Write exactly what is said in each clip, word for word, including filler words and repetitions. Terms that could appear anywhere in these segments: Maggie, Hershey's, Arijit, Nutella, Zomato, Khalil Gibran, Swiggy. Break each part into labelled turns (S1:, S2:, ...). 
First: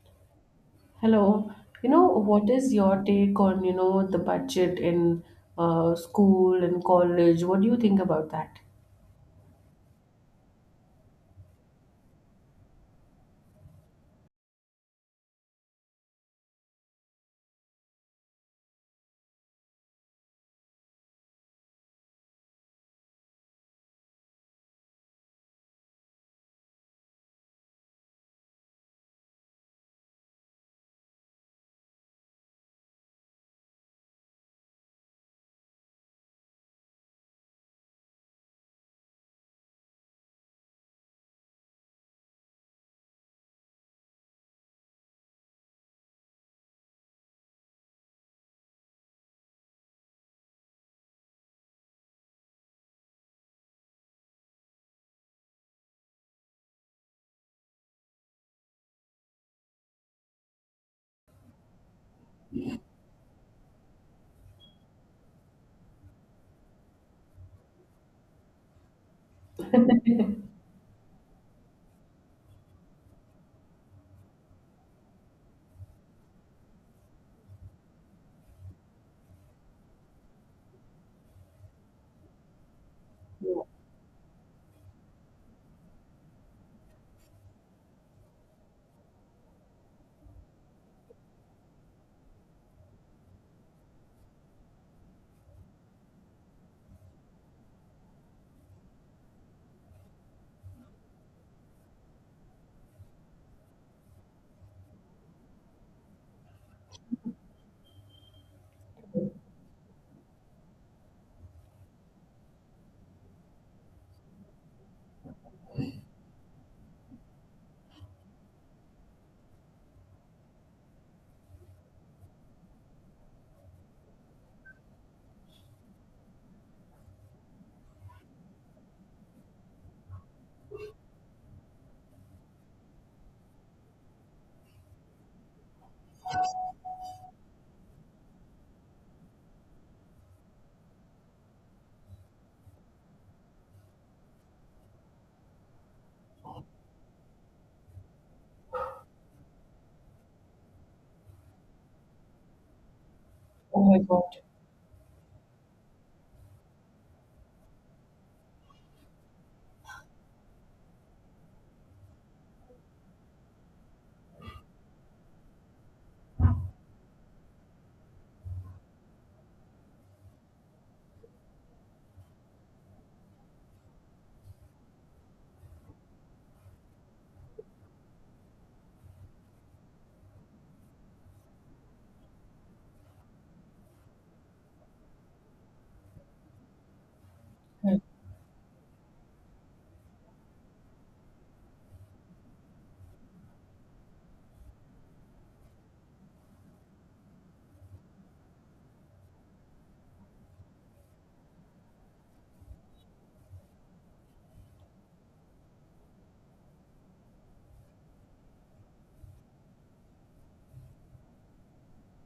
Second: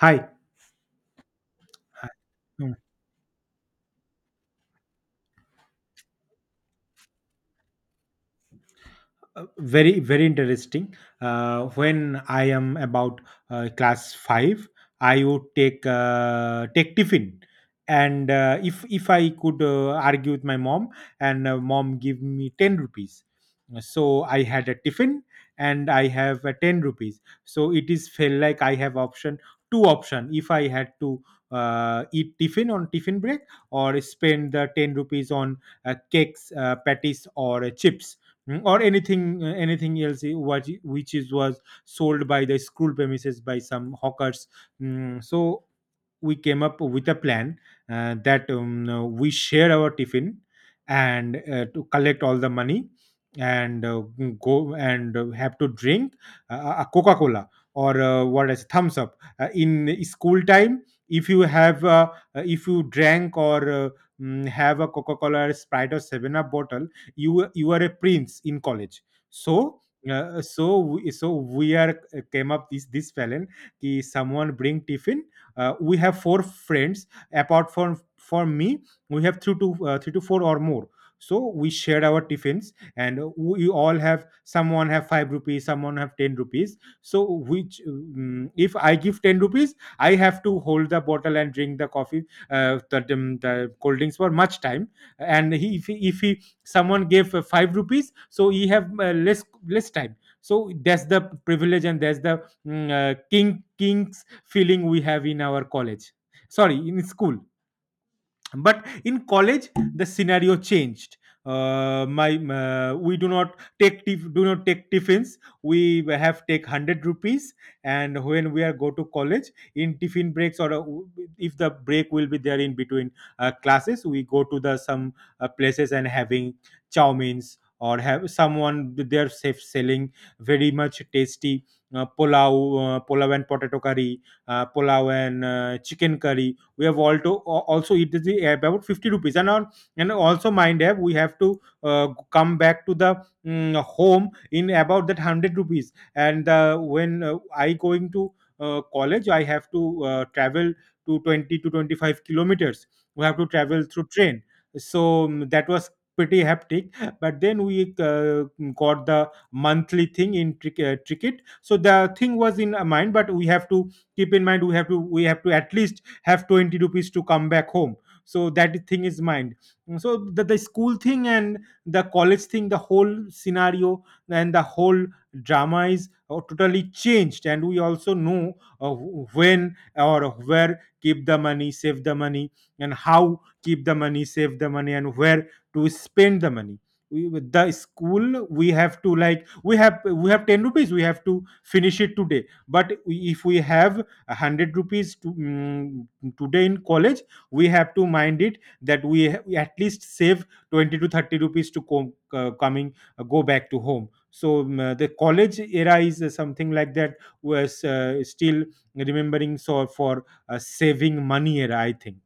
S1: Hi.
S2: Hello. You know, what is
S1: Mm.
S2: your take on, you know, the budget in uh, school and college? What do you think about that?
S1: Uh, very, very interesting. Uh, when I am about uh, class five, I would take uh, take tiffin, and uh, if if I could uh, argue with my mom, and uh, mom give me ten rupees, so I had a tiffin, and I have a ten rupees. So it is felt like I have option two option if I had to uh, eat tiffin on tiffin break, or spend the ten rupees on uh, cakes, uh, patties, or uh, chips. Mm, or anything uh, anything else, i- what i- which is was sold by the school premises by some hawkers. Mm, so we came up with a plan, uh, that um, uh, we share our tiffin, and uh, to collect all the money, and uh, mm, go, and uh, have to drink uh, uh, a Coca Cola, or uh, what is Thumbs Up uh, in school time. If you have uh, uh, if you drank, or uh, mm, have a Coca Cola, Sprite, or Seven Up bottle, you you are a prince in college. So uh, so we, so we are uh, came up this this felon ki someone bring tiffin. uh, we have four friends apart from from me. We have three to uh, three to four or more. So we shared our tiffins, and we all have someone have five rupees, someone have ten rupees. So which um, if I give ten rupees, I have to hold the bottle and drink the coffee, uh, the, the, the cold drinks for much time. And he, if he if he someone gave uh, five rupees, so he have uh, less less time. So that's the privilege, and that's the mm, uh, king king's feeling we have in our college. Sorry, in school. But in college the scenario changed. Uh, my uh, We do not take tif- do not take tiffins. We have take one hundred rupees, and when we are go to college in tiffin breaks, or uh, if the break will be there in between uh, classes, we go to the some uh, places and having chow means, or have someone there safe selling very much tasty uh, pulao uh, pulao and potato curry, uh, pulao, and uh, chicken curry. We have also also it is the- about fifty rupees. And on, and also mind app, we have to uh, come back to the mm, home in about that one hundred rupees. And uh, when uh, I going to uh, college, I have to uh, travel to twenty to twenty-five kilometers. We have to
S2: Oh
S1: travel
S2: my
S1: through
S2: God.
S1: train. So mm, that was pretty hectic. But then we uh, got the monthly thing in trick- uh, ticket. So the thing was in our mind, but we have to keep in mind we have to we have to at least have twenty rupees to come back home. So that thing is mind. So the, the school thing and the college thing, the whole scenario and the whole drama is uh, totally changed. And we also know uh, when or where keep the money save the money, and how keep the money save the money, and where to spend the money. we, with the school we have to, like, we have we have ten rupees, we have to finish it today. But we, if we have one hundred rupees to, mm, today in college, we have to mind it that we, ha- we at least save twenty to thirty rupees to co- uh, coming uh, go back to home. So mm, uh, the college era is uh, something like that was uh, still remembering. So for uh, saving money era, I think.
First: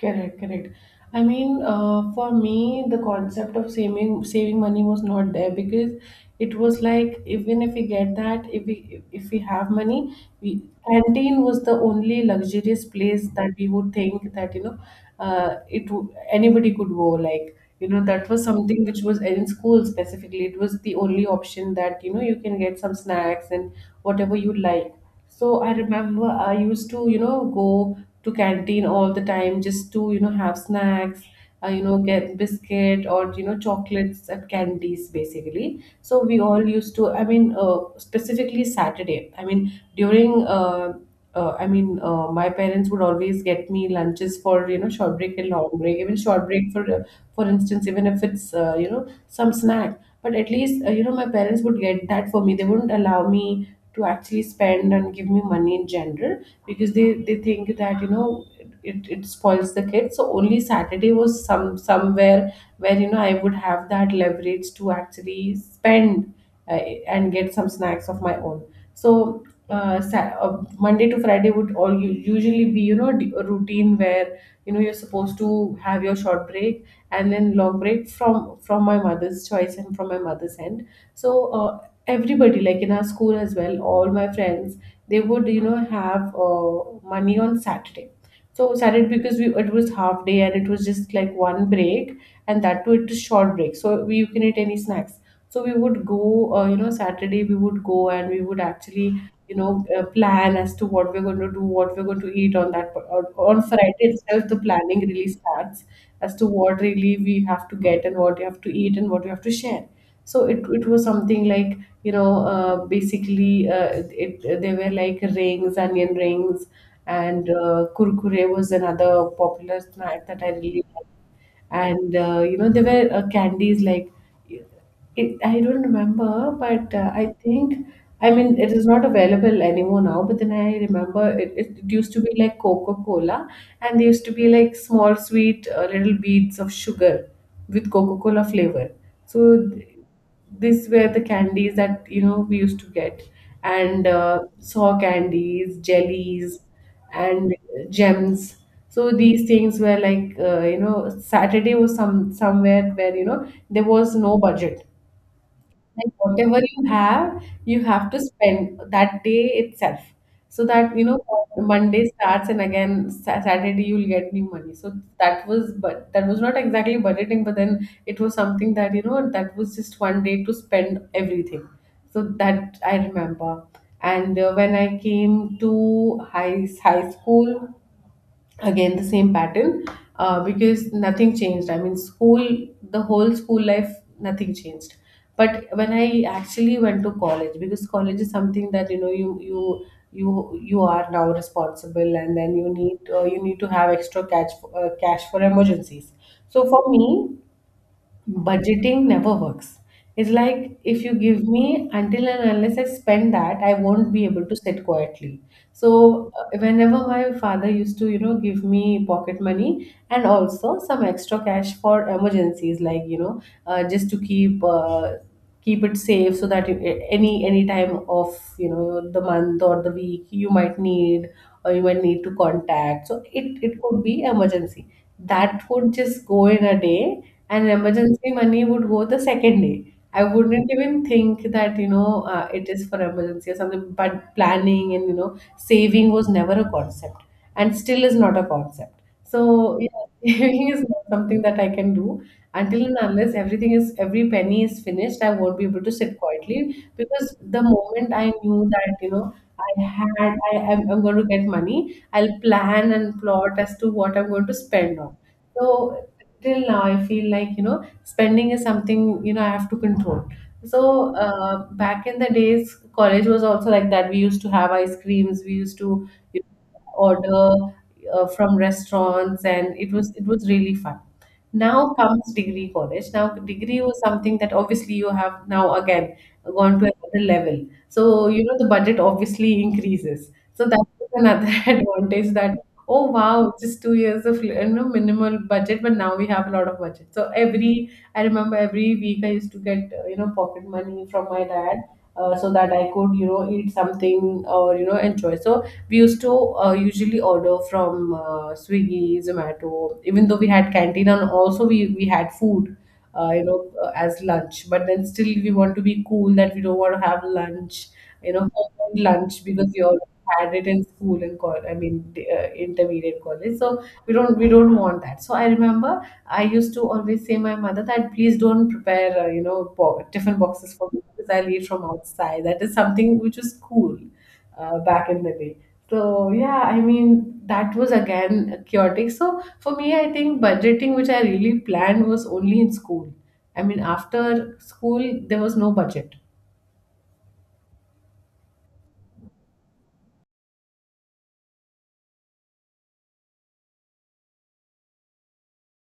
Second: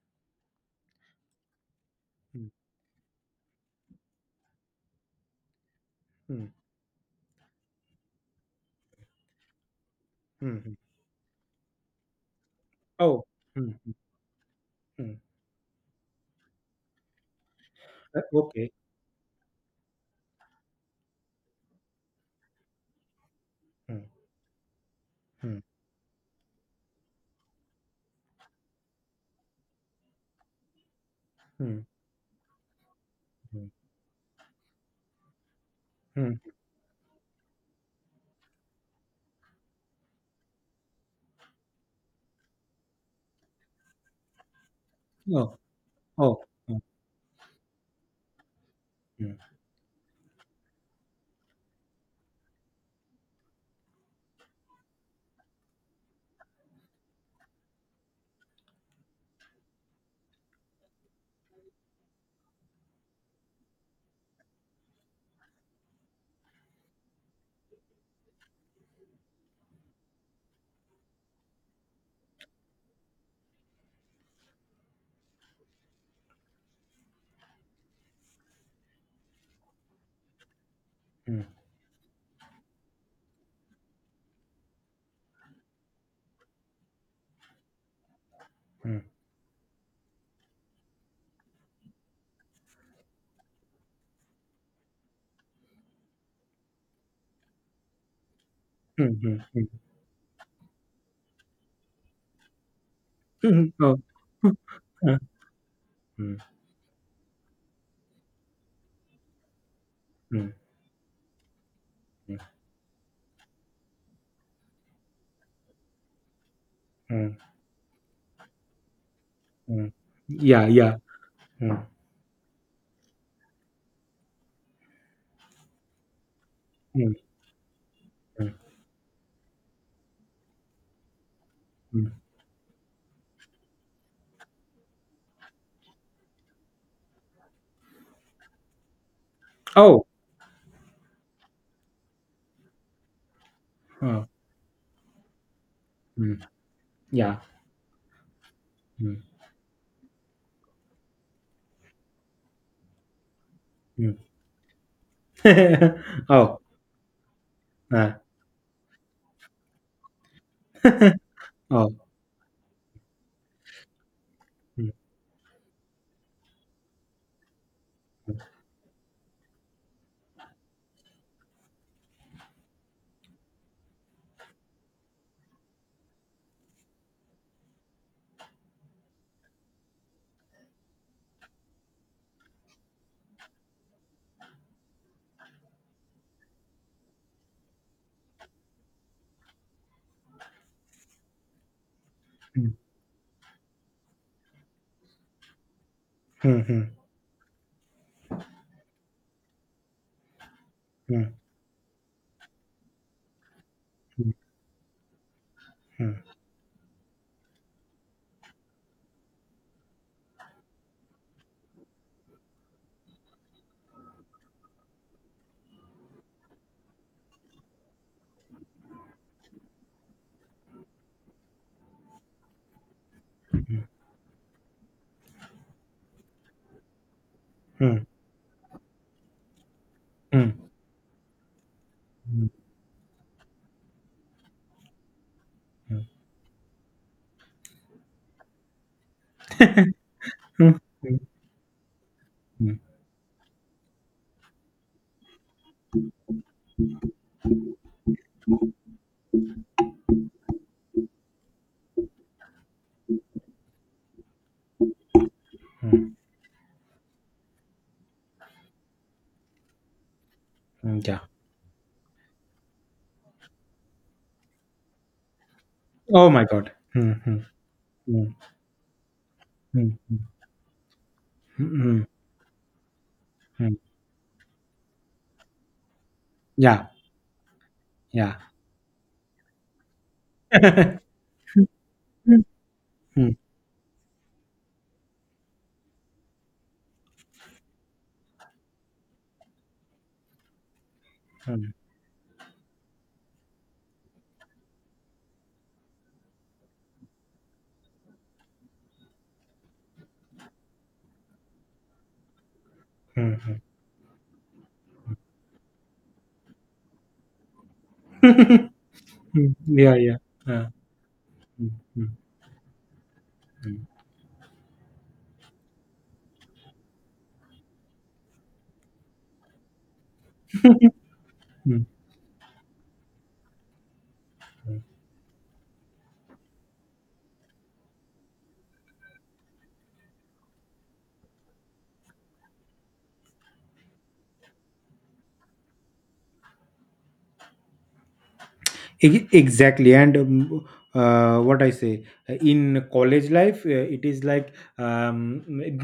S2: Correct, correct. I mean, uh, for
S1: Mm,
S2: me, the concept of saving saving money was not there because
S1: mm,
S2: it was like even if we get that, if we if we have money, we
S1: mm,
S2: canteen was the only luxurious
S1: oh,
S2: place that we would
S1: mm,
S2: think that, you know,
S1: mm,
S2: uh, it would, anybody could go. Like, you know,
S1: uh,
S2: that was
S1: okay,
S2: something which was in school specifically. It was the only option that, you know, you can get some snacks and
S1: mm,
S2: whatever you like. So I remember I used to, you know, go to canteen all the time just to, you know, have snacks, uh, you
S1: mm,
S2: know, get biscuit or, you know,
S1: mm,
S2: chocolates and candies basically. So we
S1: mm.
S2: all used to, I mean, uh, specifically Saturday. I mean, during uh, uh, I mean, uh, my parents would always get me lunches for, you know, short break and
S1: Oh,
S2: long break. Even short break
S1: oh.
S2: for uh, for instance, even if it's uh, you know,
S1: Mm, mm,
S2: some snack, but at least, uh, you know, my parents would get that for me. They wouldn't allow me to actually spend and give me money in general because they they think that, you know, it, it spoils the kid. So only Saturday was some somewhere where, you know, I would have that leverage to actually spend uh, and get some snacks of my own. So uh, Sa- uh, Monday to Friday would all u- usually be, you know, d- a routine where, you know, you're supposed to have your short break and then long break from from my mother's choice and from my mother's end, so
S1: mm,
S2: uh, everybody, like in our school as well, all my friends, they would, you know, have uh, money on Saturday. So
S1: mm,
S2: Saturday, because we, it was half day and it was just like one break, and that too it was short break, so we, you can eat any snacks. So we would go, uh, you know, Saturday we would go and we would
S1: mm,
S2: actually,
S1: mm,
S2: you
S1: mm.
S2: know, uh, plan as to what we're going to do, what we're going to eat on that, on on Friday
S1: Oh,
S2: itself the planning
S1: uh,
S2: really starts as
S1: mm,
S2: to what really we have to get and what we have to eat and what we have to share. So
S1: mm,
S2: it, it was something like, you know, uh, basically uh, it, it, they were like rings, onion rings,
S1: mm.
S2: and uh, kurkure was another popular
S1: Mm.
S2: snack that I
S1: Yeah,
S2: really
S1: yeah.
S2: liked.
S1: Mm,
S2: And uh, you know, there were uh, candies like, it, I don't remember, but uh,
S1: mm,
S2: I think, I
S1: mm,
S2: mean, it is not available anymore now. But then I remember it, it
S1: mm.
S2: used to be like Coca-Cola, and there used to be like small sweet uh, little beads of sugar with Coca-Cola flavor. So th-
S1: Oh,
S2: these were the candies that, you know, we used to get, and
S1: oh,
S2: uh, saw candies,
S1: mm,
S2: jellies,
S1: yeah.
S2: and gems. So
S1: Mm,
S2: these things were like, uh, you know, Saturday was some somewhere where, you know, there was
S1: mm.
S2: no budget, and
S1: Oh,
S2: whatever you have, you have
S1: uh,
S2: to spend that day itself. So that, you know,
S1: oh.
S2: Monday starts and again Sa- Saturday you'll get new money.
S1: Mm,
S2: So that was, but that was not exactly budgeting, but then it was something that, you know, that was just one day to spend everything. So that I remember. And uh, when I came to high, high school, again the same pattern, uh, because nothing changed. I mean, school, the whole school life, nothing changed. But when I actually went to college, because college is something that, you know, you you you you are now responsible, and then you
S1: mm,
S2: need uh, you need to have extra cash, uh, cash for emergencies. So for
S1: mm,
S2: me, budgeting never works. It's like if you
S1: mm,
S2: give me, until and unless I spend that, I won't be able to sit quietly.
S1: mm,
S2: So uh, whenever my father used to, you know, give me pocket money and also some extra cash for emergencies, like, you know, uh, just to keep uh, keep it safe, so that you, any any time of, you know, the month or the week you might need, or you might need to contact. So it, it could be emergency. That would just go in a day, and
S1: mm,
S2: emergency money would go the second day. I
S1: mm,
S2: wouldn't
S1: mm,
S2: even think that, you know, uh,
S1: mm,
S2: it is for emergency or something. But planning and, you know, saving was never a concept, and still is not a concept. So yeah,
S1: mm,
S2: saving
S1: mm,
S2: is not
S1: mm, mm,
S2: something that I can do
S1: mm.
S2: until and unless everything is, every penny is finished. I won't be able to sit quietly, because the moment I knew that, you know, I had, I am, I'm going to get money, I'll plan and plot as to what I'm going to spend on. So till now, I feel like, you know, spending is something, you know, I have to control. So
S1: Yeah.
S2: uh, back in the days, college was also like that. We used to have ice creams. We used to,
S1: Oh
S2: you
S1: my God.
S2: know,
S1: Mm, mm,
S2: order uh,
S1: mm,
S2: from restaurants, and it
S1: mm,
S2: was
S1: mm,
S2: it was really fun. Now
S1: mm,
S2: comes degree college. Now,
S1: mm.
S2: degree was something that obviously you have now again gone to
S1: Yeah,
S2: another level. So,
S1: yeah.
S2: you know, the budget obviously increases. So that is another advantage that, oh
S1: Mm,
S2: wow, just two years of, you know, minimal budget, but now we have a lot of budget. So every, I remember every week I used to get, uh, you know, pocket money from my
S1: mm,
S2: dad, uh, so that I could, you know, eat something or, you know, enjoy. So we used to uh, usually order from uh, Swiggy, Zomato, even though we had canteen and also we, we had food,
S1: mm,
S2: uh, you
S1: mm,
S2: know, uh, as lunch. But then still we want to be cool, that we don't want to have lunch, you know, homemade lunch,
S1: mm.
S2: because we
S1: Yeah,
S2: all
S1: yeah.
S2: had it
S1: Uh,
S2: in school and college,
S1: mm,
S2: I
S1: mm,
S2: mean, uh, intermediate college. So we don't we don't want that. So I remember I used to always say my mother that please don't prepare, uh, you know, bo- tiffin boxes for me because I'll eat from
S1: mm.
S2: outside. That is something which was cool uh, back in the day. So yeah, I mean that was again chaotic. So for me, I think budgeting, which I really planned, was only in school. I mean, after school there was no budget.
S1: E- exactly, and um, uh, what I say, uh, in college life uh, it is like, um,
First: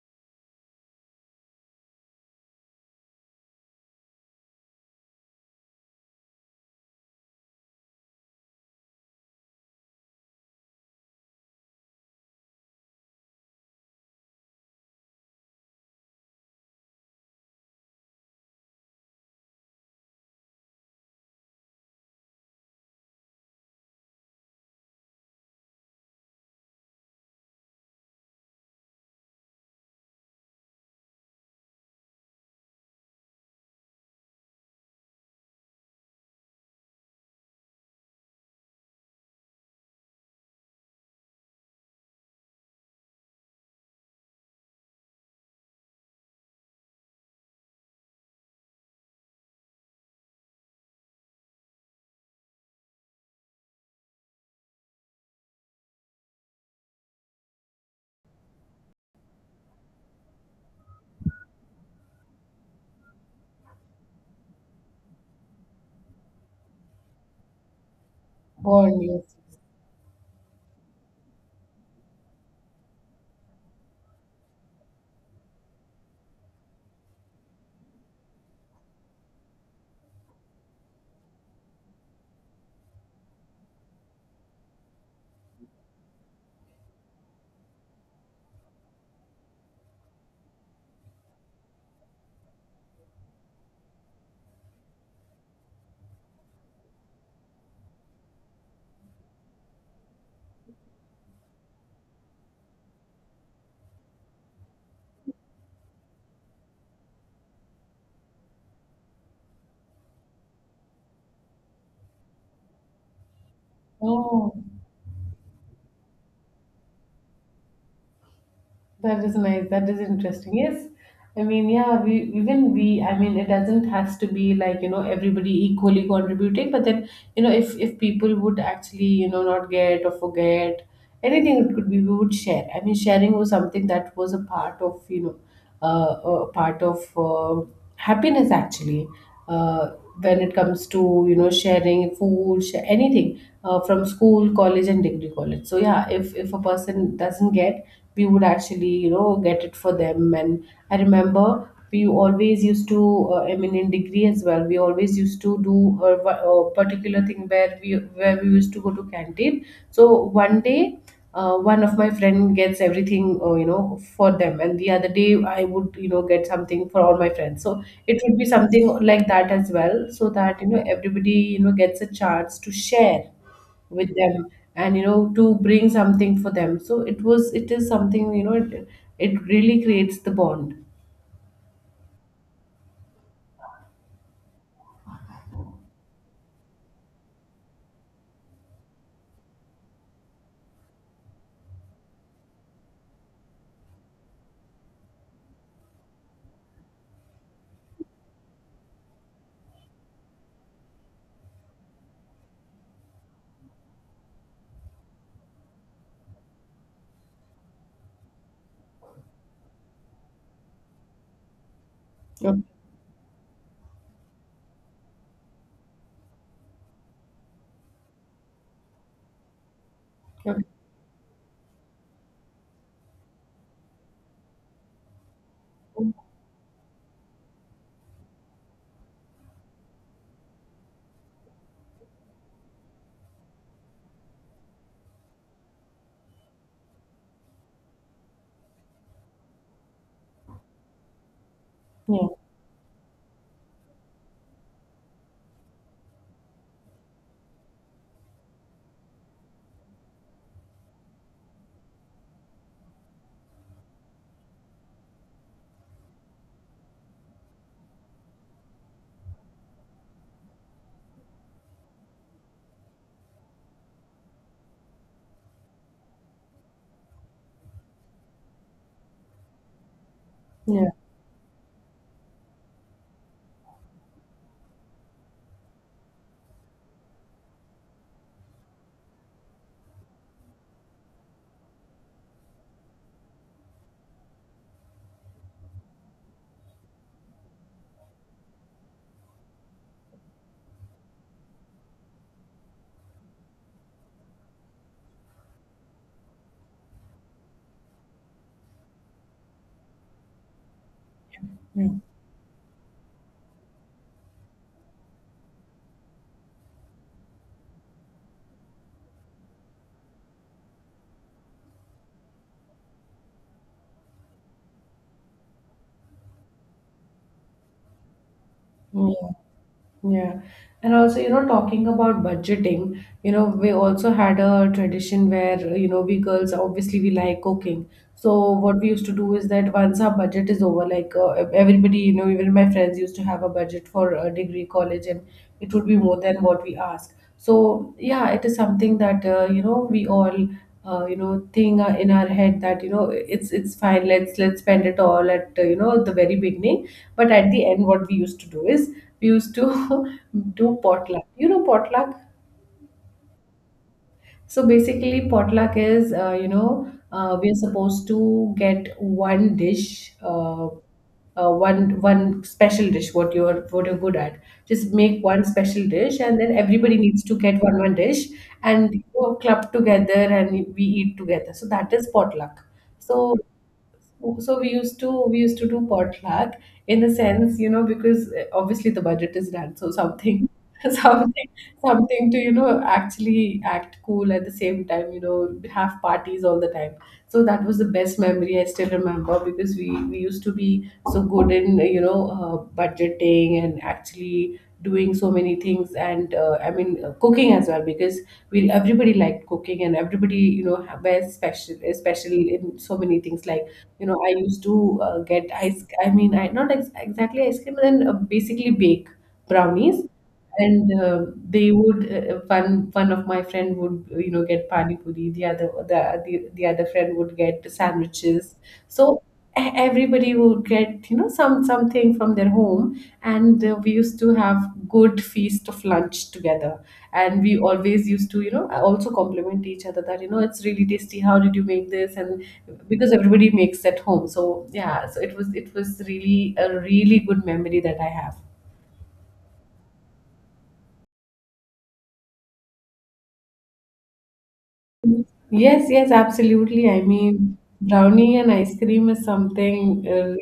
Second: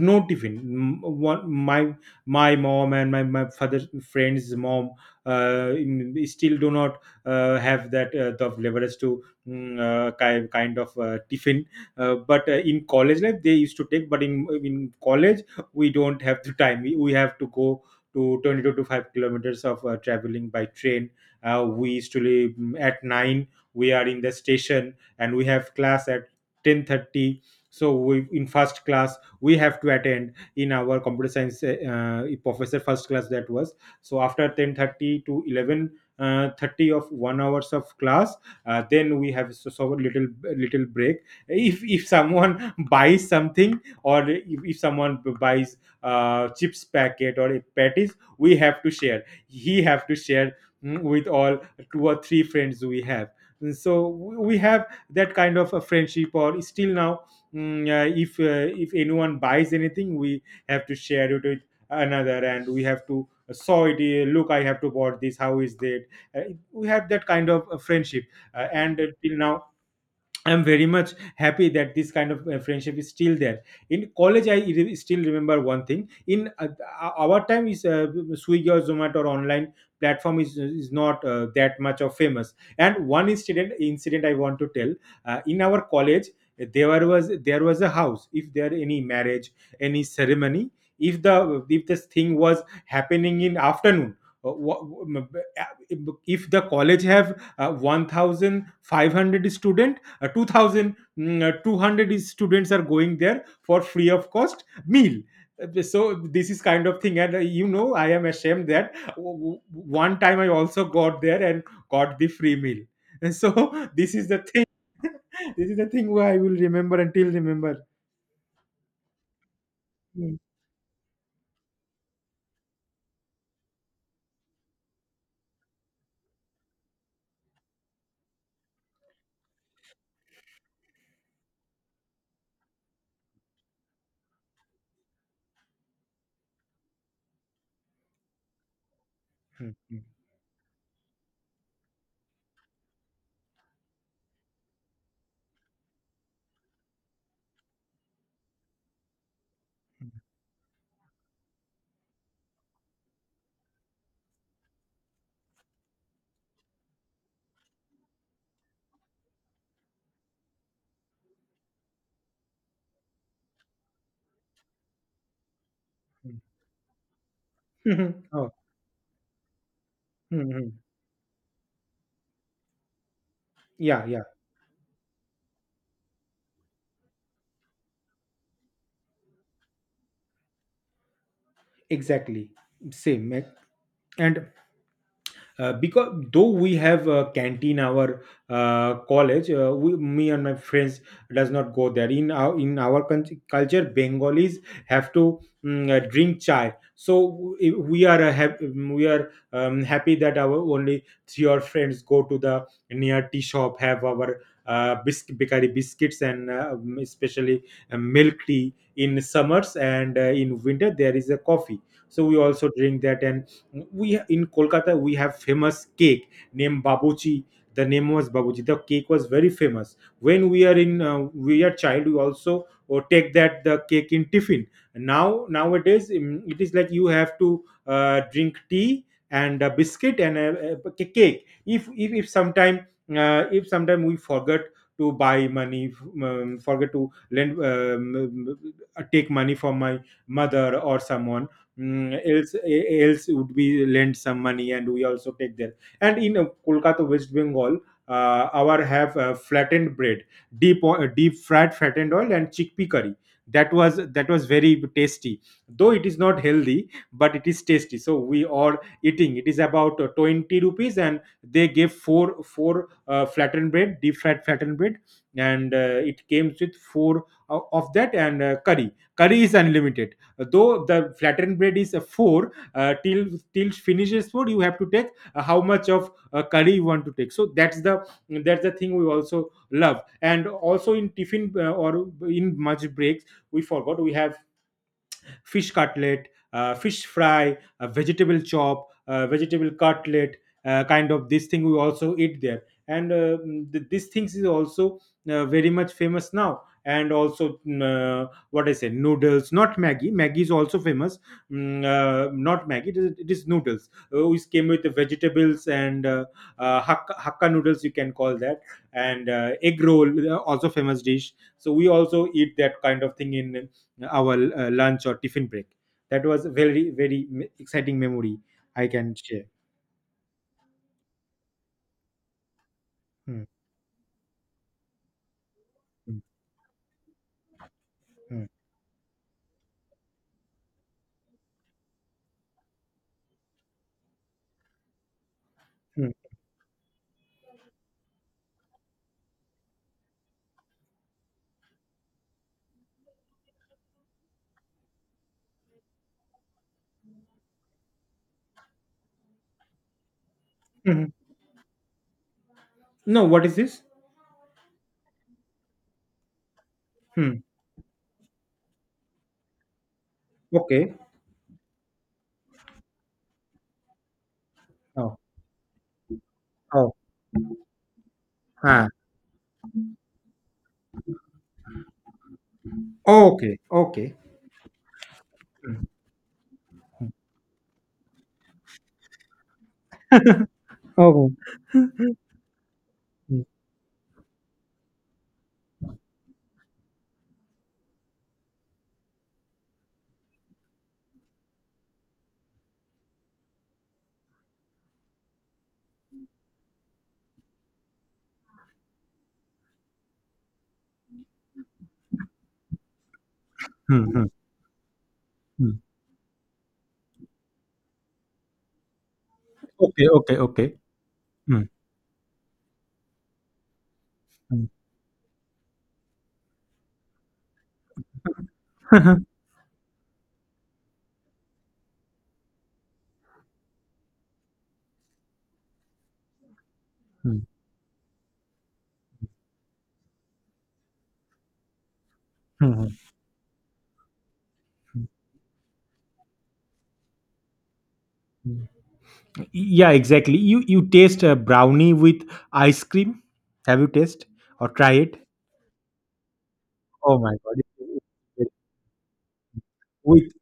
S1: no tiffin. M- one, my my mom and my, my father's friend's mom uh, in- still do not uh, have that, uh, the leverage to, mm, uh, ki- kind of uh, tiffin. uh, but uh, in college life they used to take, but in in college we don't have the time. We, we have to go to twenty-two to five kilometers of uh, traveling by train. uh, we usually mm, at nine we are in the station, and we have class at ten thirty. So we in first class we have to attend in our computer science eh, uh, professor first class that was. So after ten thirty to eleven, uh, thirty of one hours of class, uh, then we have so, so little little break. If if someone buys something, or if, if someone buys uh, chips packet or a patties, we have to share, he have to share mm, with all two or three friends we have. And so we have that kind of a friendship or still now, mm, uh, if uh, if anyone buys anything, we have to share it with another. And we have to uh, saw it, uh, look, I have to bought this, how is that uh, we have that kind of uh, friendship, uh,
S2: Born
S1: and uh,
S2: yes.
S1: till now. I'm very much happy that this kind of uh, friendship is still there. In college, I re- still remember one thing. In uh, uh, our time, is, uh, Swiggy or Zomato or online platform is is not uh, that much of famous. And one incident incident I want to tell. Uh, in our college, there was there was a house. If there any marriage, any ceremony, if the if this thing was happening in afternoon. uh, wha- If the college have uh, one thousand five hundred student, uh, twenty-two hundred is students are going there for free of cost meal. Uh, so this is kind of thing. And uh, you know I am ashamed that w- w- one time I also got there and got the free meal. And so this is the
S2: Oh.
S1: thing. This is the thing where I will remember until remember.
S2: That is nice. That is
S1: Mhm.
S2: interesting. Yes. I mean, yeah, we even we I mean, it doesn't has to be like, you know, everybody equally contributing, but then, you know, if if people would actually, you know, not get or forget anything, it could be, we would share. I mean, sharing was something that was a part of, you know, uh, a part of uh, happiness actually, uh, when it comes to, you know, sharing food, share anything, uh, from school, college, and degree college. So yeah, if if a person doesn't get, we would actually, you know, get it for them. And I remember we always used to, uh, I mean, in degree as well, we always used to do a, a particular thing where we where we used to go to canteen. So one day, uh, one of my friend gets everything, uh, you know, for them, and the other day I would, you know, get something for all my friends. So it would be
S1: Oh.
S2: something like that as well, so that, you
S1: Mhm.
S2: know, everybody, you know, gets a chance to share
S1: Yeah,
S2: with
S1: yeah,
S2: them, and, you know, to bring something for them. So it was, it is something, you know, it, it really creates the bond.
S1: exactly, same eh. And uh, because though we have a canteen, our uh, college, uh, we, me and my friends does not go there. In our in our country, culture, Bengalis have to, mm, uh, drink chai. So we we are uh, hap- mm, we are um, happy that our only three or friends go to the near tea shop, have our uh, biscuit bikari biscuits and uh, um, especially uh, milk tea in summers, and uh, in winter there is a coffee, so we
S2: Okay.
S1: also drink that. And we in Kolkata we have famous cake named babuchi. The name was babuchi, the cake was very famous when
S2: Okay.
S1: we are in uh, we are child. We also or take that the cake in tiffin. Now nowadays mm, it is like you have to uh, drink tea, and a biscuit, and a, a cake. If if, if sometime uh, if sometime we forget to buy money, um, forget to lend um, uh, take money from my mother or someone. Mm,
S2: Yeah,
S1: else eh, else would be lend some money, and we also take there. And in uh, Kolkata, West Bengal, uh, our have uh, flattened bread, deep o- uh, deep fried flattened oil and chickpea curry. That was that was very tasty. Though it is not healthy, but it is tasty, so we are eating. It is about uh, twenty rupees, and they gave four four uh, flattened bread, deep fried flattened bread. And uh, it came with four o- of that, and uh, curry. Curry is unlimited. Though
S2: yeah,
S1: the flattened bread is a four, uh, till till finishes four, you have to take uh, how much of uh, curry you want to take. So that's the that's the thing we also love. And also in tiffin, uh, or in much breaks, we forgot we have fish cutlet, uh, fish fry, a vegetable chop, uh, vegetable cutlet, uh, kind of this thing we also eat there. And uh, mm, th- these things is also uh, very much famous now. And also, mm, uh, what I say, noodles, not Maggie. Maggie is also famous. Mm, uh, not Maggie, it is, it is noodles, uh, which came with the vegetables, and uh, uh, hakka, hakka noodles, you can call that. And uh, egg roll, uh, also famous dish. So we also eat that kind of thing in our uh, lunch or tiffin break. That was a very, very me- exciting memory I can
S2: yeah.
S1: share.
S2: Yeah. And also, you know, talking about budgeting, you
S1: Hmm,
S2: know, we also had a tradition where, you know, we
S1: hmm,
S2: girls obviously we like cooking. So
S1: hmm,
S2: what we used to do is that once our budget is over, like, uh, everybody, you know, even my friends used to have a budget for a degree college, and it would be
S1: hmm,
S2: more than what we ask. So yeah, it is something that, uh, you know, we all uh, you know thing uh, in our head that you know it's it's fine. Let's let's spend it all at uh, you know, the very beginning. But at the end what we used to do is we used to do
S1: mhm.
S2: potluck, you know, potluck.
S1: No, what is this?
S2: So basically potluck is uh, you know uh,
S1: Hmm.
S2: we're supposed to get one dish, uh,
S1: Okay.
S2: uh, one one special dish, what you're what you're good at. Just
S1: Oh,
S2: make one special dish, and then
S1: oh,
S2: everybody needs to get one one dish,
S1: ah.
S2: and we go club together and we eat together. So that is potluck. so
S1: Okay, okay.
S2: so we used to we used to do potluck, in the sense, you know, because uh, obviously the budget is that, so something
S1: Oh.
S2: something, something to, you know, actually act cool at the same time, you know, have parties all the time. So that was the best memory. I still remember because we we used to be so good in, you know, uh, budgeting and actually doing so many things and, uh, I mean, uh, cooking as well. Because we everybody liked cooking, and everybody, you know, ha- wears special, special in so many things. Like,
S1: Hmm,
S2: you know,
S1: hmm,
S2: I used to uh, get
S1: hmm.
S2: ice, I mean, I not ex- exactly ice cream, but then, uh, basically bake brownies.
S1: Okay, okay, okay.
S2: And uh,
S1: Hmm,
S2: they would, uh, uh, one one of my friend would, you know,
S1: hmm.
S2: get pani puri. The other, the, the the other friend would get sandwiches. So e- everybody would get, you know, some something from their home. And uh, we used to have good feast of lunch together.
S1: Hmm,
S2: And we always used to, you know, also compliment each other that, you know, it's really tasty, how did you make this. And
S1: hmm,
S2: because everybody makes at home. So yeah, so it was it was really a really good memory that I have.
S1: hmm. Yeah, exactly. You you taste a brownie with ice cream? Have you taste or try it?
S2: Yes, yes, absolutely. I
S1: Oh my
S2: mean,
S1: god!
S2: brownie and ice cream is something
S1: With
S2: uh,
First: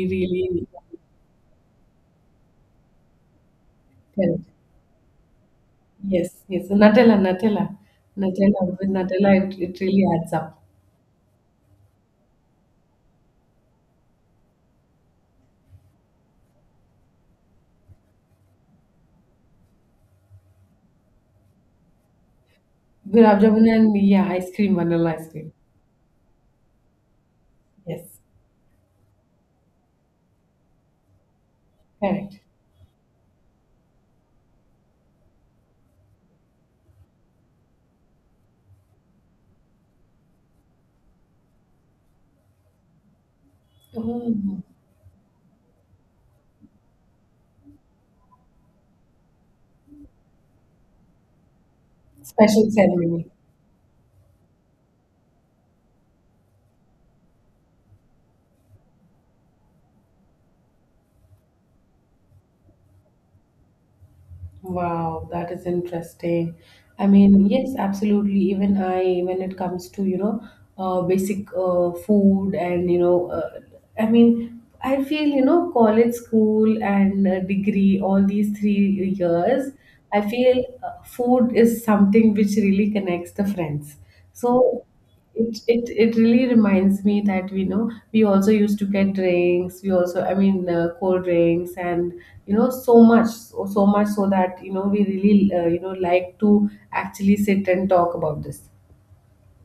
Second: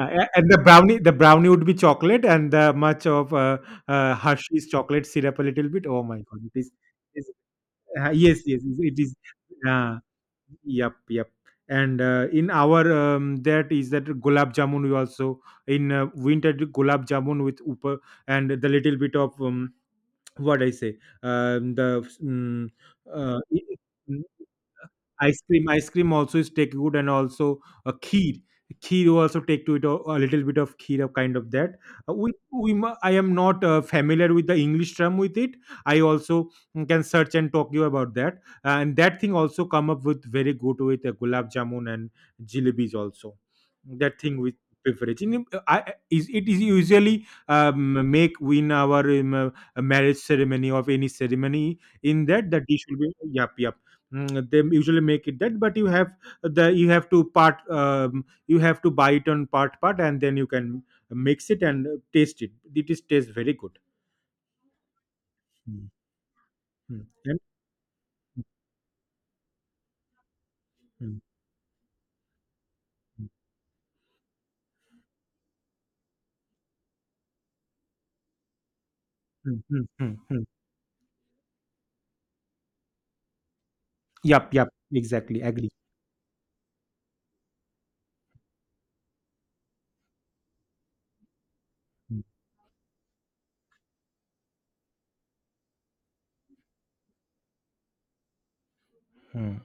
S1: uh, and the brownie the brownie would be chocolate and the much of uh, uh,
S2: really.
S1: Hershey's chocolate syrup, a little bit. Oh my god,
S2: Yes,
S1: it
S2: yes.
S1: is,
S2: Nutella,
S1: is
S2: Nutella.
S1: uh, Yes,
S2: Nutella,
S1: yes, yes,
S2: with
S1: it is.
S2: Nutella, it, it
S1: uh,
S2: really adds up.
S1: yep, yep. And uh, in our um, that is that gulab jamun we also in uh, winter do gulab jamun with upper and the little bit of um, what I say, um, the um, uh,
S2: Gulab jamun and yeah, ice cream, vanilla ice
S1: ice
S2: cream.
S1: cream ice cream also is take good, and also a
S2: Yes,
S1: kheer. Kheer you also take to it a, a little bit of kheer of kind of that. uh, we,
S2: correct.
S1: we mu- i am not uh, familiar with the English term with it. I also mm, can search and talk you about that, and that thing also come up with very good with uh, gulab jamun and jalebis also. That thing with
S2: Mm.
S1: beverage. In- I, is it is usually um, make in our um, uh, marriage ceremony of any ceremony. In that the
S2: Special
S1: dish will be.
S2: ceremony.
S1: Yep, yep. Mm, they usually make it that, but you have the you have to part, um, you have to buy it on part part and then you can mix it and uh, taste it, it is taste very good.
S2: Wow, that is
S1: Mm,
S2: interesting. I
S1: mm, and-
S2: mean, yes, absolutely.
S1: mm,
S2: Even I, when it comes to, you know, uh,
S1: mm,
S2: basic uh, food, and, you know, uh, I mean, I feel, you know, college, school, and uh, degree, all these three
S1: mm,
S2: years,
S1: mm, mm,
S2: I
S1: mm.
S2: feel uh, food is something which really connects the friends.
S1: Yep, yep,
S2: So,
S1: exactly,
S2: it,
S1: agree.
S2: it it really reminds me that, we know, we also used to get drinks, we also, I mean, uh, cold drinks. And you know so much, so, so much so that, you know, we really, uh, you know, like to actually sit and talk about this.
S1: Mm.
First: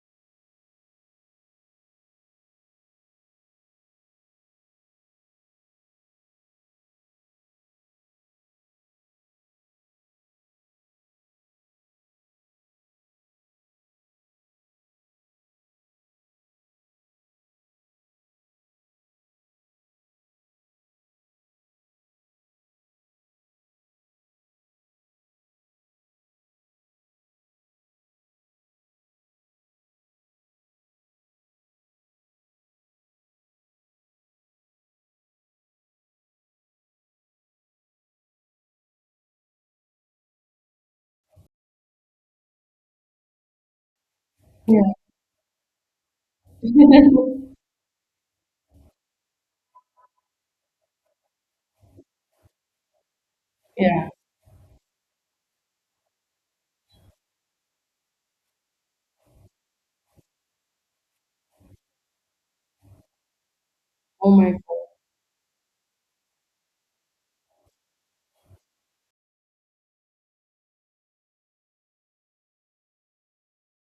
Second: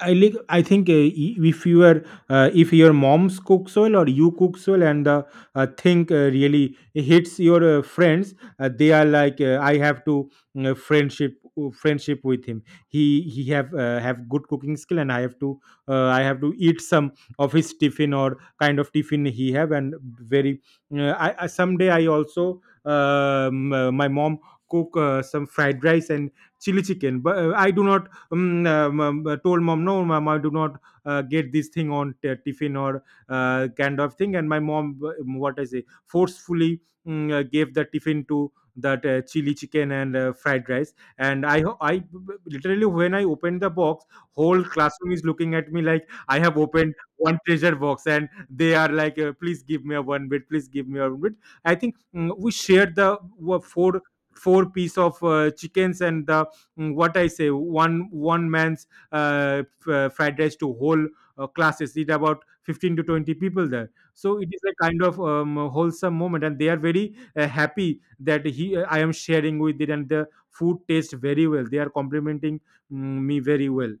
S1: I like. I think uh, i- if you are, uh, if your mom's cooks well or you cooks well, and the uh, thing uh, really hits your uh, friends, uh, they are like, uh, I have to uh, friendship uh, friendship with him. He he have uh, have good cooking skill, and I have to uh, I have to eat some of his tiffin or kind of tiffin he have, and very. Uh, I, I someday I also um, uh, my mom cook uh, some fried rice and chili chicken, but uh, I do not um, um, um, uh, told mom, no mom, I do not uh, get this thing on t- tiffin or uh, kind of thing, and my mom uh, what I say forcefully mm, uh, gave the tiffin to that uh, chili chicken and uh, fried rice, and i ho- i literally when I opened the box, whole
S2: Yeah.
S1: classroom is looking at me like I have opened one treasure box, and they are like, uh, please give me a one bit, please give me a one bit. I think mm, we shared the wa- four
S2: Yeah.
S1: four piece of uh, chickens, and the mm, what I say, one one man's uh, f- uh, fried rice to whole uh, classes. It about fifteen to twenty people there.
S2: Oh
S1: So it
S2: my.
S1: is a kind of um, wholesome moment, and they are very uh, happy that he I am sharing with it, and the food tastes very well. They are complimenting mm, me very well.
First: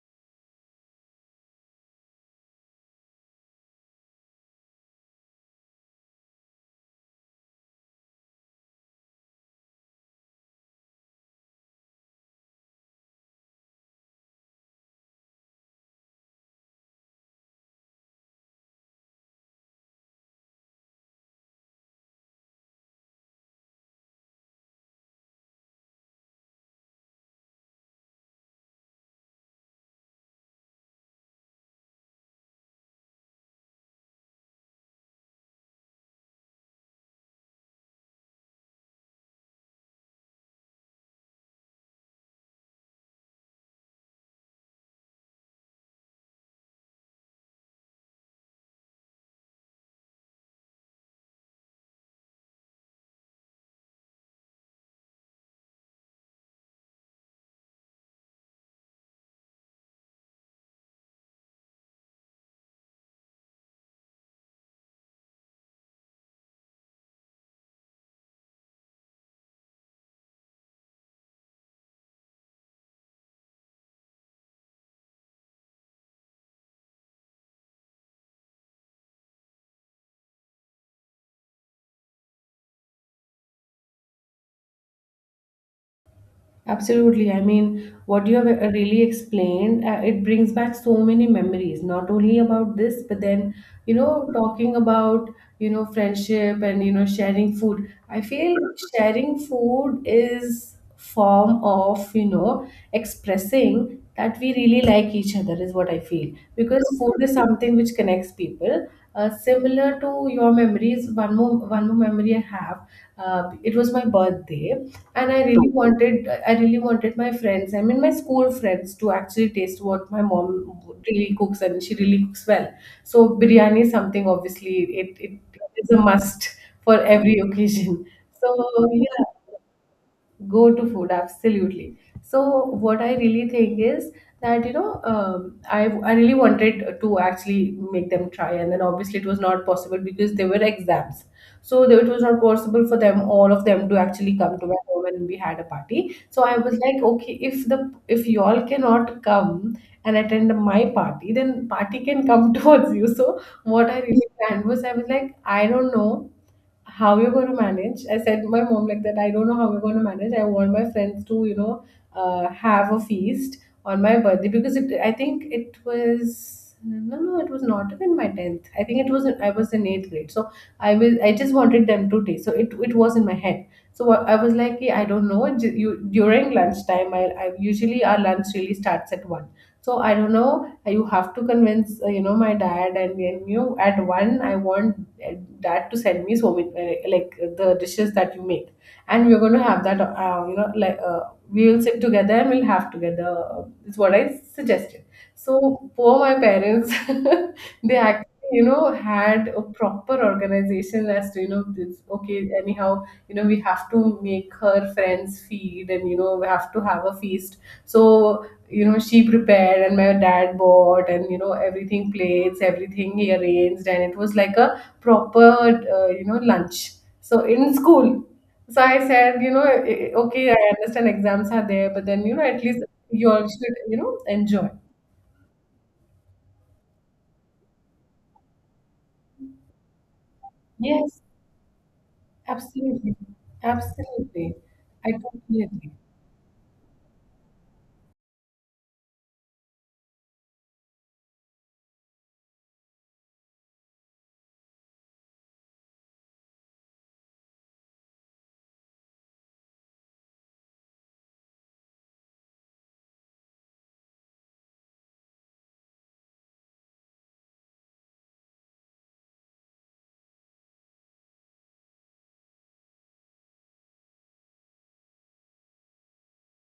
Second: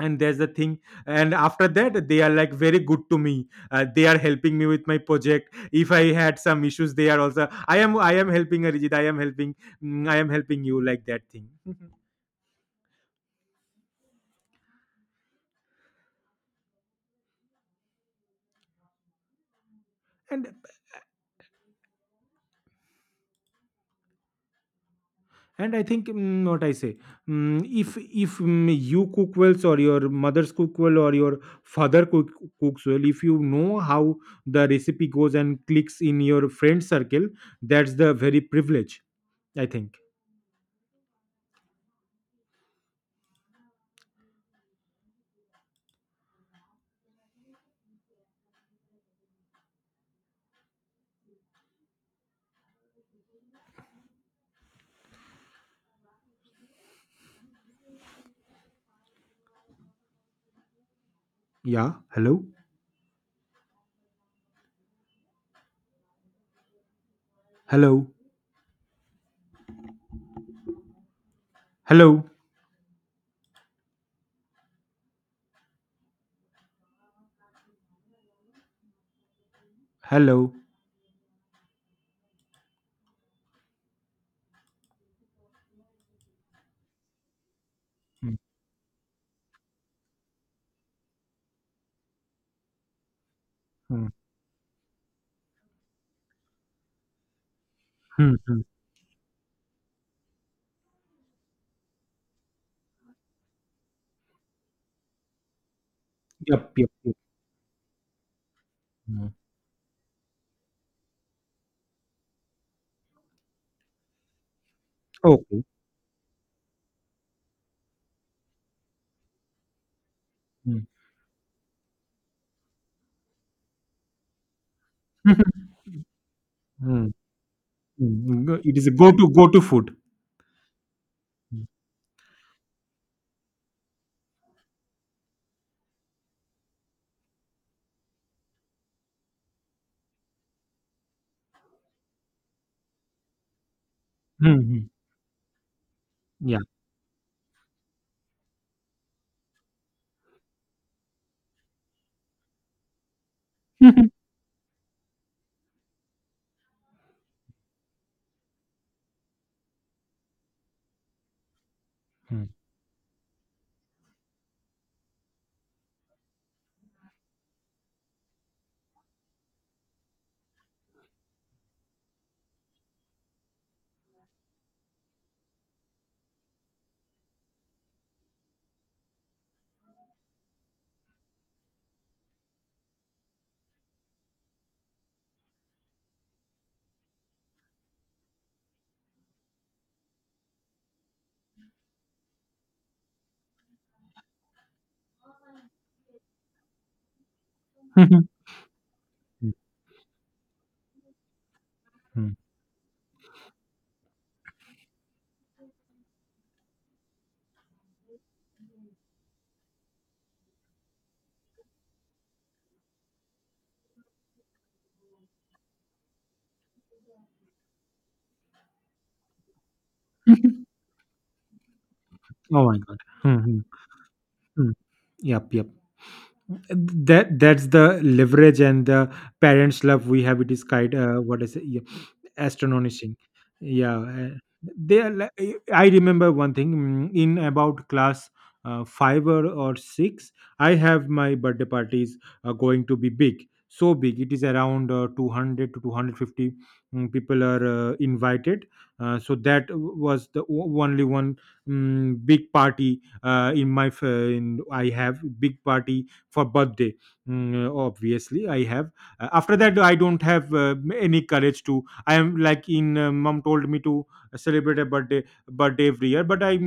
S1: And there's the thing, and after that they are like very good to me. Uh, they are helping me with my project. If I had some issues, they are also I am I am helping Arijit. I am helping. mm, I am helping you like that thing and. And I think mm, what I say, mm, if if mm, you cook well, or your mother's cook well, or your father cook, cooks well, if you know how the recipe goes and clicks in your friend circle, that's the very privilege. I think. Yeah. Hello. Hello. Hello. Hello.
S2: Absolutely. I mean, what you have uh, really explained, uh, it brings back so many memories, not only about this, but then, you
S1: Hmm.
S2: know, talking about, you know, friendship, and, you know, sharing food. I
S1: Hmm,
S2: feel
S1: hmm.
S2: sharing food is form of, you know, expressing that we really like each other, is what I feel.
S1: Yep.
S2: Because
S1: Yep.
S2: food
S1: Yep.
S2: is something which connects people.
S1: Hmm.
S2: Uh, similar to your memories, one more one more memory I have. Uh, it was my birthday, and I
S1: Okay.
S2: really wanted, I really wanted my friends, I mean my school friends, to actually taste what my mom
S1: Hmm.
S2: really cooks, and she really cooks well. So biryani is something. Obviously it it is a must for
S1: Hmm,
S2: every occasion.
S1: hmm. Go- It is
S2: So
S1: a go
S2: yeah.
S1: to go to food.
S2: Go to food,
S1: Hmm.
S2: absolutely. So what I really think is that, you know, um, I I really wanted to actually make them try, and then obviously it was not possible because there were exams. So there- it was not possible for them, all of them, to actually come
S1: Hmm,
S2: to my
S1: hmm.
S2: home and we had a party. So I
S1: Yeah.
S2: was like, okay, if the, if y'all cannot come and attend my party, then party can come towards you. So what I really planned was, I was like, I don't know how you're going to manage. I said to my mom like that, I don't know how we're going to manage. I want my friends to, you know,
S1: Hmm.
S2: uh, have a feast on my birthday. Because it, I think it was no, no, it was not even my tenth, I think it was in, I was in eighth grade. So I was, I just wanted them to taste. So it, it was in my head. So what- I was like, yeah, I don't know, ju- you, during lunchtime, I, I usually, our lunch really starts at one. So I don't know, you have to convince, uh, you know, my dad, and, and you, at one I want, uh, dad to send me so many, uh, like, uh, the dishes that you make, and we're going to have that, uh, you know, like, uh, we will sit together and we'll have together, uh, is what I suggested. So poor my parents they
S1: Hmm,
S2: actually, you know, had a proper organization as to, you know, this,
S1: hmm.
S2: okay, anyhow, you know, we have to make her friends feed, and you know, we have to have a feast. So, you know, she prepared, and my dad bought, and you know, everything, plates, everything he arranged, and it was like a proper, uh, you know, lunch. So in school, so I said, you know, eh, okay, I understand exams are there, but then, you know, at
S1: Oh my
S2: least
S1: god.
S2: you
S1: Hmm,
S2: all
S1: hmm,
S2: should, you know, enjoy.
S1: hmm. Yep. Yep. That that's the leverage and the parents love we have, it is kind, uh,
S2: Yes,
S1: what is it? Yeah,
S2: absolutely,
S1: astonishing. Yeah, uh,
S2: absolutely.
S1: they
S2: I
S1: are li-
S2: totally
S1: i
S2: agree.
S1: remember one thing mm, in about class uh, five or, or six. I have my birthday parties are going to be big, so big, it is around uh, two hundred to 250 mm, people are uh, invited. Uh, so that w- was the o- only one mm, big party uh, in my f- uh, in, I have big party for birthday. Mm, obviously I have. Uh, after that I don't have uh, any courage to. I am like, in uh, mom told me to uh, celebrate a birthday birthday every year, but I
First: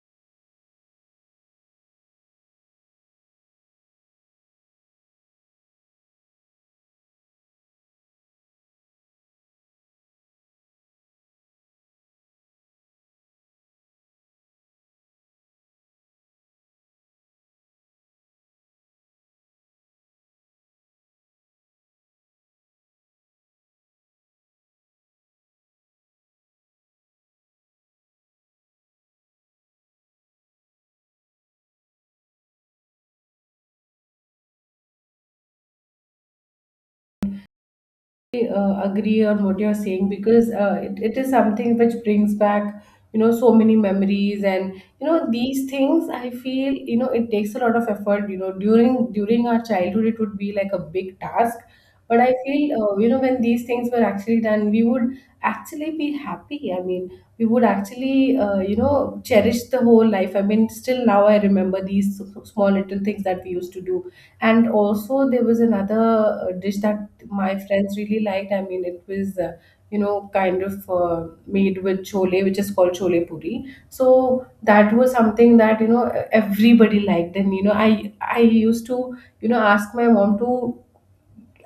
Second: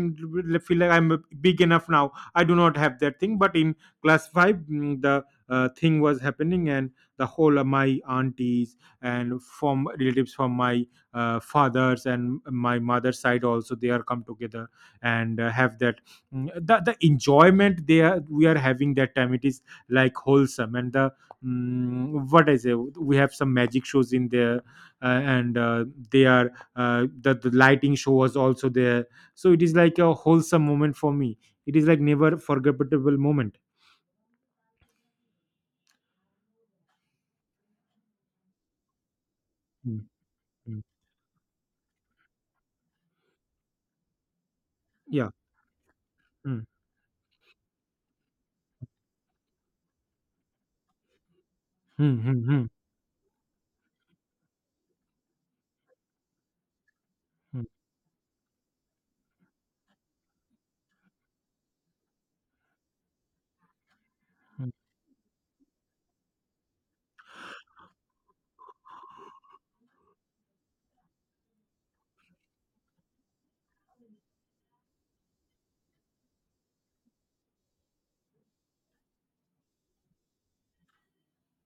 S1: feel like I'm uh, big enough now, I do not have that thing, but in class 5, mm, the uh, thing was happening, and the whole of my aunties and from relatives from my uh, father's and my mother's side also they are come together and uh, have that. mm, the, the enjoyment they are we are having that time, it is like wholesome, and the mm, what I say, we have some magic shows in there, uh, and uh, they are uh, the, the lighting show was also there. So it is like a wholesome moment for me, it is like never forgettable moment.
S2: Uh, agree on what you're
S1: Mm,
S2: saying, because uh,
S1: mm.
S2: it, it is something which brings back, you know, so many memories. And you know,
S1: Yeah.
S2: these things, I
S1: Mm,
S2: feel, you know, it takes a lot of effort, you know, during during our childhood it would be like a big task. But I
S1: mm, mm,
S2: feel, uh, you know, when these things were actually done, we would actually be happy. I mean, we would
S1: mm,
S2: actually, uh, you know, cherish the whole life. I mean, still now I remember these s- s- small little things that we used to do. And
S1: mm,
S2: also there was another uh, dish that my friends really liked. I mean, it was, uh, you know, kind of uh, made with chole, which is called chole puri. So that was something that, you know, everybody liked. And you know, I I used to, you know, ask my mom to,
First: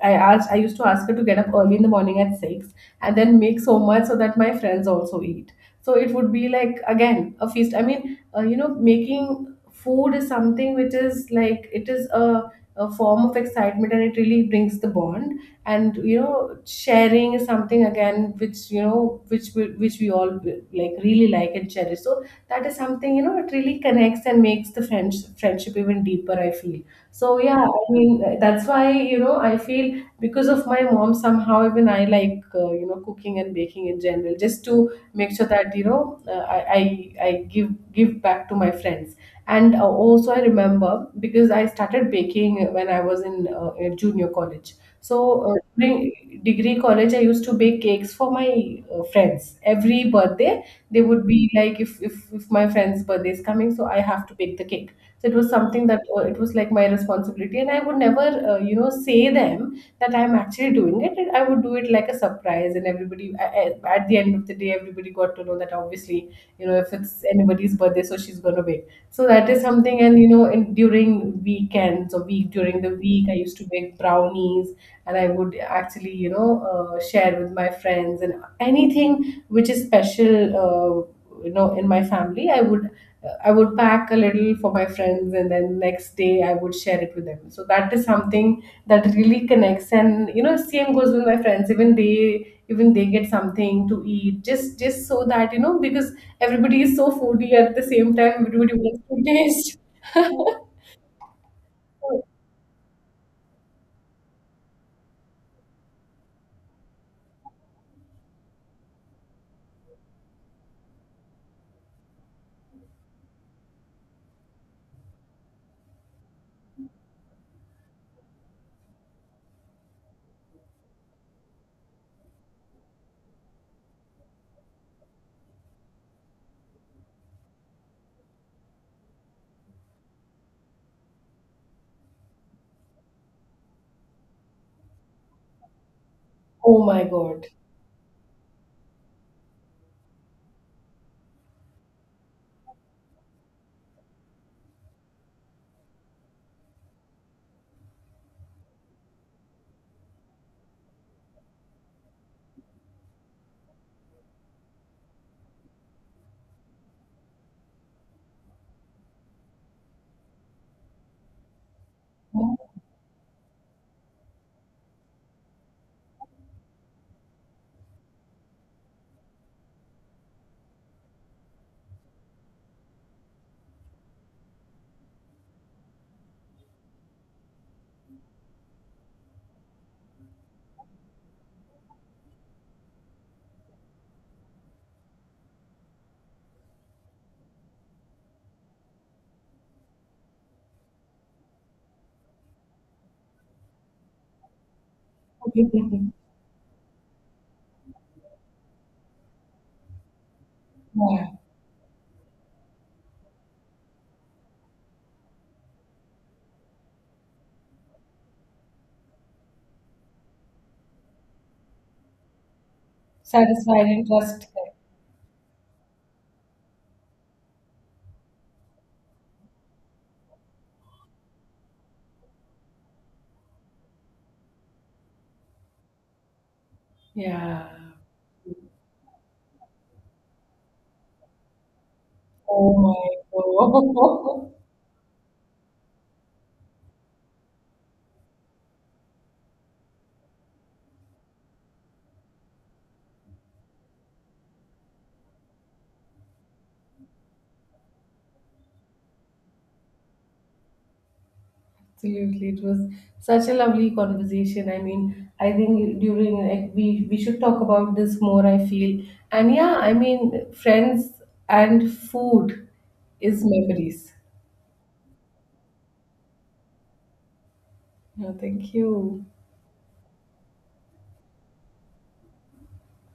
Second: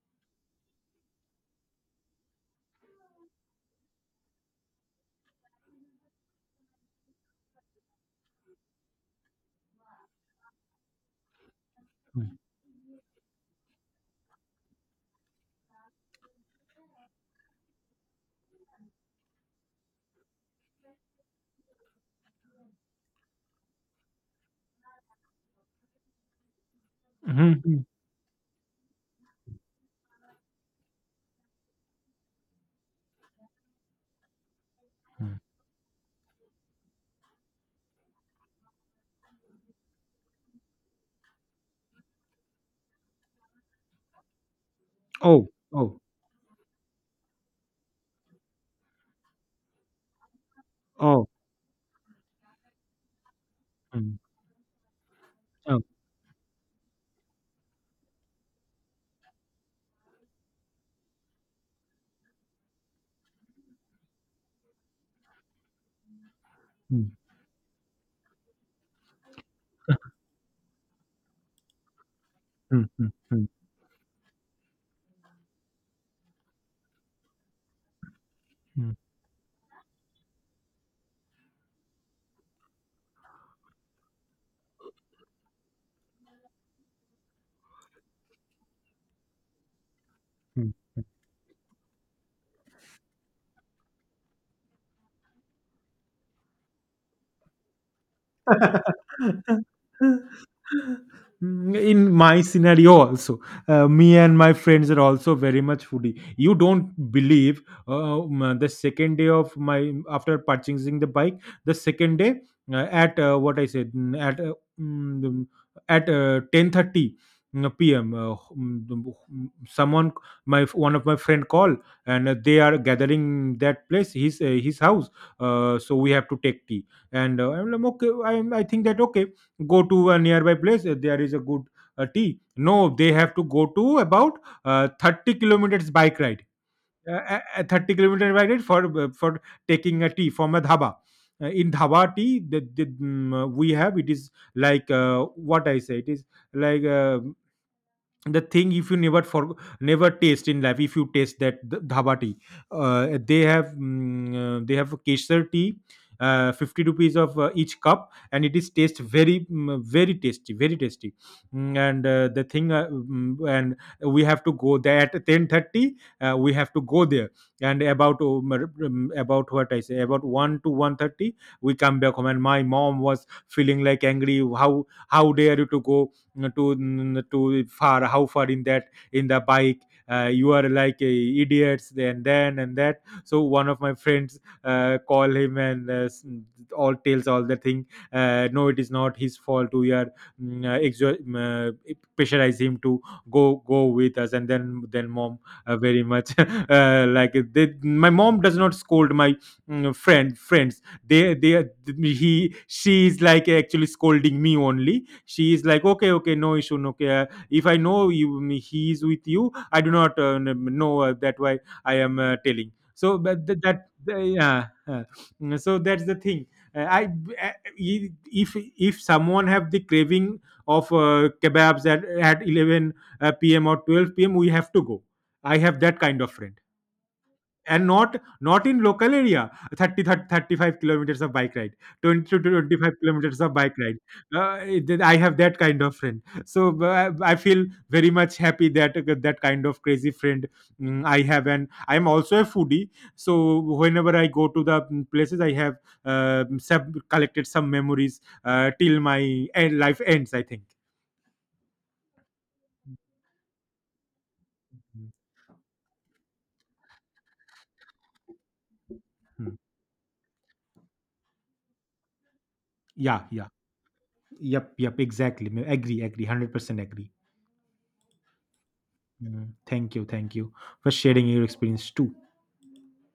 S2: I asked I used to ask her to get up early in the morning at six, and then make so much so that my friends also eat. So it would be like again a feast. I mean, uh, you know, making food is something which is like, it is a, a form of excitement, and it really brings the bond. And you know, sharing is something again which, you know, which we, which we all like, really like and cherish. So that is something, you know, it really connects and makes the friends friendship even deeper, I feel.
S1: mm,
S2: So
S1: mm,
S2: yeah,
S1: mm.
S2: I mean, that's why, you know, I feel, because of my mom, somehow, even I like, uh, you know, cooking and baking in general, just to make sure that, you know, uh, I, I I give give back to my friends. And uh, also I remember, because I started baking when I was in, uh, in junior college. So
S1: Oh,
S2: uh,
S1: oh,
S2: during degree college, I used to bake cakes for my uh, friends. Every birthday, they would
S1: oh.
S2: be like, if, if if my friend's birthday is coming, so I
S1: Mm,
S2: have to bake the cake. So it was
S1: oh,
S2: something that, uh, it was like my responsibility, and I would never, uh, you know, say them that I'm actually doing it. And I would do it like a surprise, and everybody, I, I- at the end of the day, everybody got to know that, obviously, you know, if
S1: mm,
S2: it's anybody's birthday, so she's gonna bake. So that is something. And you know, in, during weekends, or week, during
S1: mm,
S2: the
S1: mm,
S2: week, I
S1: mm,
S2: used to bake brownies, and I would actually, you know, uh, share with my friends. And
S1: mm,
S2: anything which is special Uh, you know, in my family, I would, I would pack a little for my friends, and then next day I would share it with them. So that is something that really connects. And you know,
S1: mm.
S2: same goes with my friends. Even they, even they get something to eat, just just so that, you know, because everybody is so foodie, at the same time, everybody wants to taste.
S1: Mm, in my scenario also, uh, me and my friends are also very much foodie. You don't believe, uh, um, the second day of my after purchasing the bike, the second day, uh, at uh, what I said, mm, at uh, mm, the- at uh, ten thirty p m. Uh, mm, the- mm, someone, my one of my friend call, and uh, they are gathering that place, his uh, his house. Uh, so we have to take tea, and uh, I'm like, okay. I'm, I think that, okay, go to a nearby place. uh, There is a good uh, tea. No, they have to go to about uh, thirty kilometers bike ride.
S2: Oh my
S1: Uh, a-
S2: god!
S1: a thirty kilometer bike ride for uh, for taking a tea from a dhaba. Uh, in dhaba tea that that, mm, uh, we have, it is like uh, what I say. It is like. Uh, the thing if you never for never taste in life, if you taste that th- dhaba tea, uh, they have mm, uh, they have kesar tea, uh, fifty rupees of uh, each cup, and it is taste very mm, very tasty, very tasty. Mm, and uh, the thing, uh, mm, and we have to go there at ten thirty. Uh, we have to go there, and about um, um, about what I say, about one to one thirty, we come back home, and my mom was feeling like angry, how how dare you to go to mm, to far how far in that in the bike, uh, you are like uh, idiots, and then and that, so one of my friends uh, call him, and uh, s- all tells all the thing, uh, no, it is not his fault, we are mm, uh, exo- mm, uh, pressurize him to go go with us, and then then mom uh, very
S2: Yeah,
S1: much uh, like they, my mom does not scold my mm, friend friends they they are- he she is like actually scolding me only, she's like okay, okay, no issue, no care, if I know you he is with you, I do not uh, n- know uh, that why I am uh, telling so, but th- that
S2: satisfied and
S1: th-
S2: trust.
S1: yeah, uh, so that's the thing. Uh, i uh, e, if if someone have the craving of uh, kebabs at, at eleven uh, pm or twelve p m, we have to go. I have that kind of friend,
S2: Yeah.
S1: and not not in local area, thirty, thirty thirty-five kilometers of bike ride, twenty to
S2: Oh
S1: twenty-five kilometers of bike
S2: my
S1: ride,
S2: god.
S1: uh, it- i have that kind of friend, so uh, I feel very much happy that uh, that kind of crazy friend mm, I have, and I'm also a foodie, so whenever I go to the mm, places I have uh, sub- collected some memories uh, till my end, life ends, I think.
S2: Absolutely, it was such a lovely conversation. I
S1: Mm.
S2: mean, I think during, like, we we should talk about this more, I feel. And yeah, I mean, friends and food
S1: Yeah,
S2: is
S1: yeah,
S2: memories.
S1: yep, yep, exactly. Me- agree, agree, one hundred percent agree.
S2: Yeah, thank you.
S1: Mm, thank you, thank you for sharing your experience too.